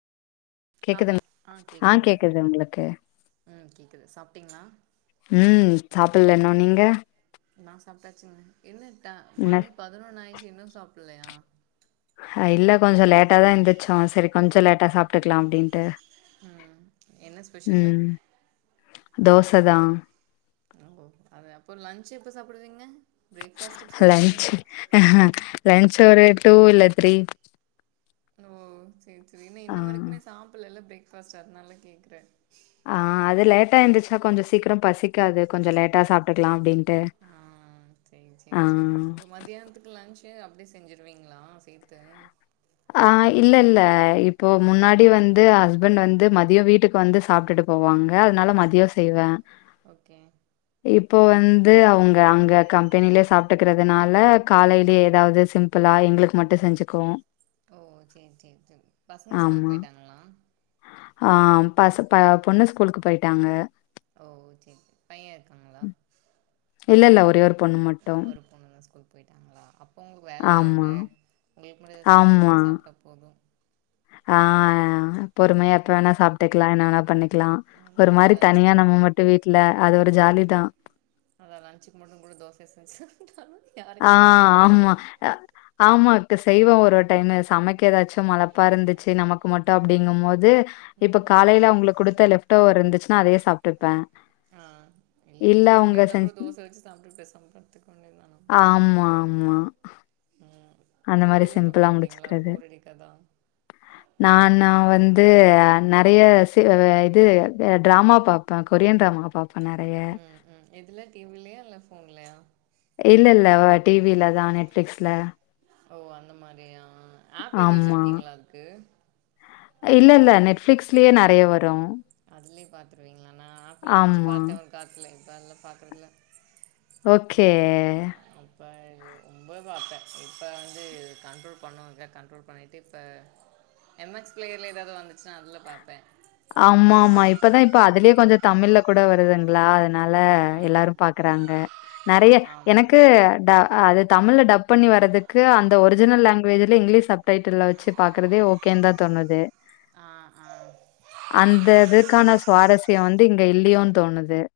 ஆ கேக்குதுங் ஹல் ஆ கேக்குதுங்க கேக்குது உங்களுக்கு ம் கேக்குது சாப்ட்டீங்ளா ம் சாப்புட்ல இன்னு நீங்க நா சாப்ட்டாச்சுங்க என்ன ட என்ன மணி பதினொன்னு ஆயிருச்சு இன்னு சாப்பில்லையா அ இல்ல கொஞ்சோ லேட்டாதா எந்திரிச்சோ செரி கொஞ்சோ லேட்டா சாப்ட்டுக்லா அப்டின்ட்டு ம் என்ன ஸ்பெஷல்லு தோசதா ஓ அது அப்போ லன்ச் எப்ப சாப்டுவீங்க லன்ச் லன்ச் ஒரு டூ இல்ல த்ரீ ஓ சேரி சேரி என்ன ஆ இன்ன வரைக்குமே சாப்பல்லல்ல பிரேக்ஃபாஸ்ட் அதனால கேக்கற ஆ அது லேட்டா எந்துச்சா கொஞ்சோ சீக்கிரோ பசிக்காது கொஞ்சோ லேட்டா சாப்ட்டுக்லா அப்டின்ட்டு ஆ சேரி ஆ சேரி சேரி அப்ப மதியானத்துக்கு லன்ச் க்கு அப்டியே செஞ்சிருவீங்ளா சேத்து ஆ இல்ல இல்ல இப்போ முன்னாடி வந்து ஹஸ்பண்ட் வந்து ம தியோ வீட்டுக்கு வந்து சாப்ட்டுட்டு போவாங்க அதனால மதியோ செய்வ ஓகே இப்போ வந்து அவுங்க அங்க கம்பெனிலயே சா ட்டுக்கறதுனால காலைலயே எதாவது சிம்பிளா எங்களுக்கு மட்டு செஞ்சுக்குவோ ஓ சேரி சேரி சேரி பசங்க ஸ்கூல்க் ஆமா. போயிட்டாங்ளா ஆ பச ப பொண்ணு ஸ்கூலுக்கு போயிட்டாங்க ஓ சேர் பையன் இருக்காங்ளா இல்லல்ல ஒரே ஒரு பொண்ணு மட்டும். ஒரு பொண்ணுதா ஸ்கூல் போயிட்டாங்ளா அப்ப உங்ளுக் வேல இல்ல என்ன ஆமா, உங்ளுக்கு மட்டு எதா சிம்பிளா ஆமா. செஞ்சு சாப்ட்டா போது ஆ பொறுமயா எப்ப வேணா சாப்ட்டுக்லா என்ன வேணா பண்ணிக்லா வந்து ஒரு இன்னும் மாரி லஞ்சு தனியா கூட நம்ம ம ட்டு வீட்ல அது ஒரு ஜாலிதா அதா லன்சுக்கு மட்டு கூட தோச செஞ்சு சாப்ட்டாலு ஆ ஆமா அ ஆமா இத்த செய்வ ஒரொரு டைமு சமைக்க எதாச்சு மழப்பா இருந்துச்சு நமக்கு மட்டு அப்டிங்கும்போது இப்ப காலைல அவுங்களுக்கு குடுத்த லெஃப்டோவர் இருந்துச்சுனா அதயே சாப்ட்டுப்ப ஆ இல்ல இட்லி பொடி இந்தாக்கூட தோச வெச்சு சாப்ட்டு பேசாம பத்துக்க வேண்டிதா ஆமா ஆமா ம் அந்த டீ மாரி வியெல்லா பாக்க சிம்பிளா மாட்டீங்ளா போரடிக்காதா நா நா வந்து அ நெறைய சி அ இது டிராமா பாப்ப கொரியன் டிராமா பா இப்ப நெறைய ம் ம் எதுல டிவிலையா இல்ல ஃபோன்லயா இல்ல இல்ல டிவிலதா நெட்ஃப்ளிக்ஸ்ல ஓ அந்த மாரியா ஆப் ஏது ஆமா. வச்சிருக்கீங்களா அதுக்கு இல்ல இல்ல நெட்ஃப்ளிக்ஸ்லயே நறைய வரு அதுலே பார்த்துருவீங்களா நா ஆப்பல்லா வச்சு ஆமா. பாத்தே ஒரு காலத்தில இப்போ அதுலா பாக்றதில்ல ஓகே நல்லா அழு இப்போ ரொம்ப பாப்பே இப்ப வந்து கண்ட்ரோல் பண்ணுவங்க கண்ட்ரோல் பண்ணிட்டு இப்ப எம் எச் பிளேயர்ல ஏதாவது வந்துச்சுன்னா அதுல பாப்பே ஆமா ஆமா இப்பதா இப்ப அதுலயே கொஞ்சோ தமிழ்ல கூட வருதுங்களா அதனால ஆ எல்லாரு பாக்குறாங்க நெறைய ஆமாம் எனக்கு ட அது தமிழ்ல டப் பண்ணி வரதுக்கு அந்த ஒரிஜினல் லாங்குவேஜ்லே இங்கிலீஷ் சப் டைட்டில்ல வச்சு பாக்குறதே ஓகேன் தா தோணுது ஆ ஹா அந்த இதுக்கான சுவாரஸ்யோ வந்து இங்க இல்லயோனு தோணுது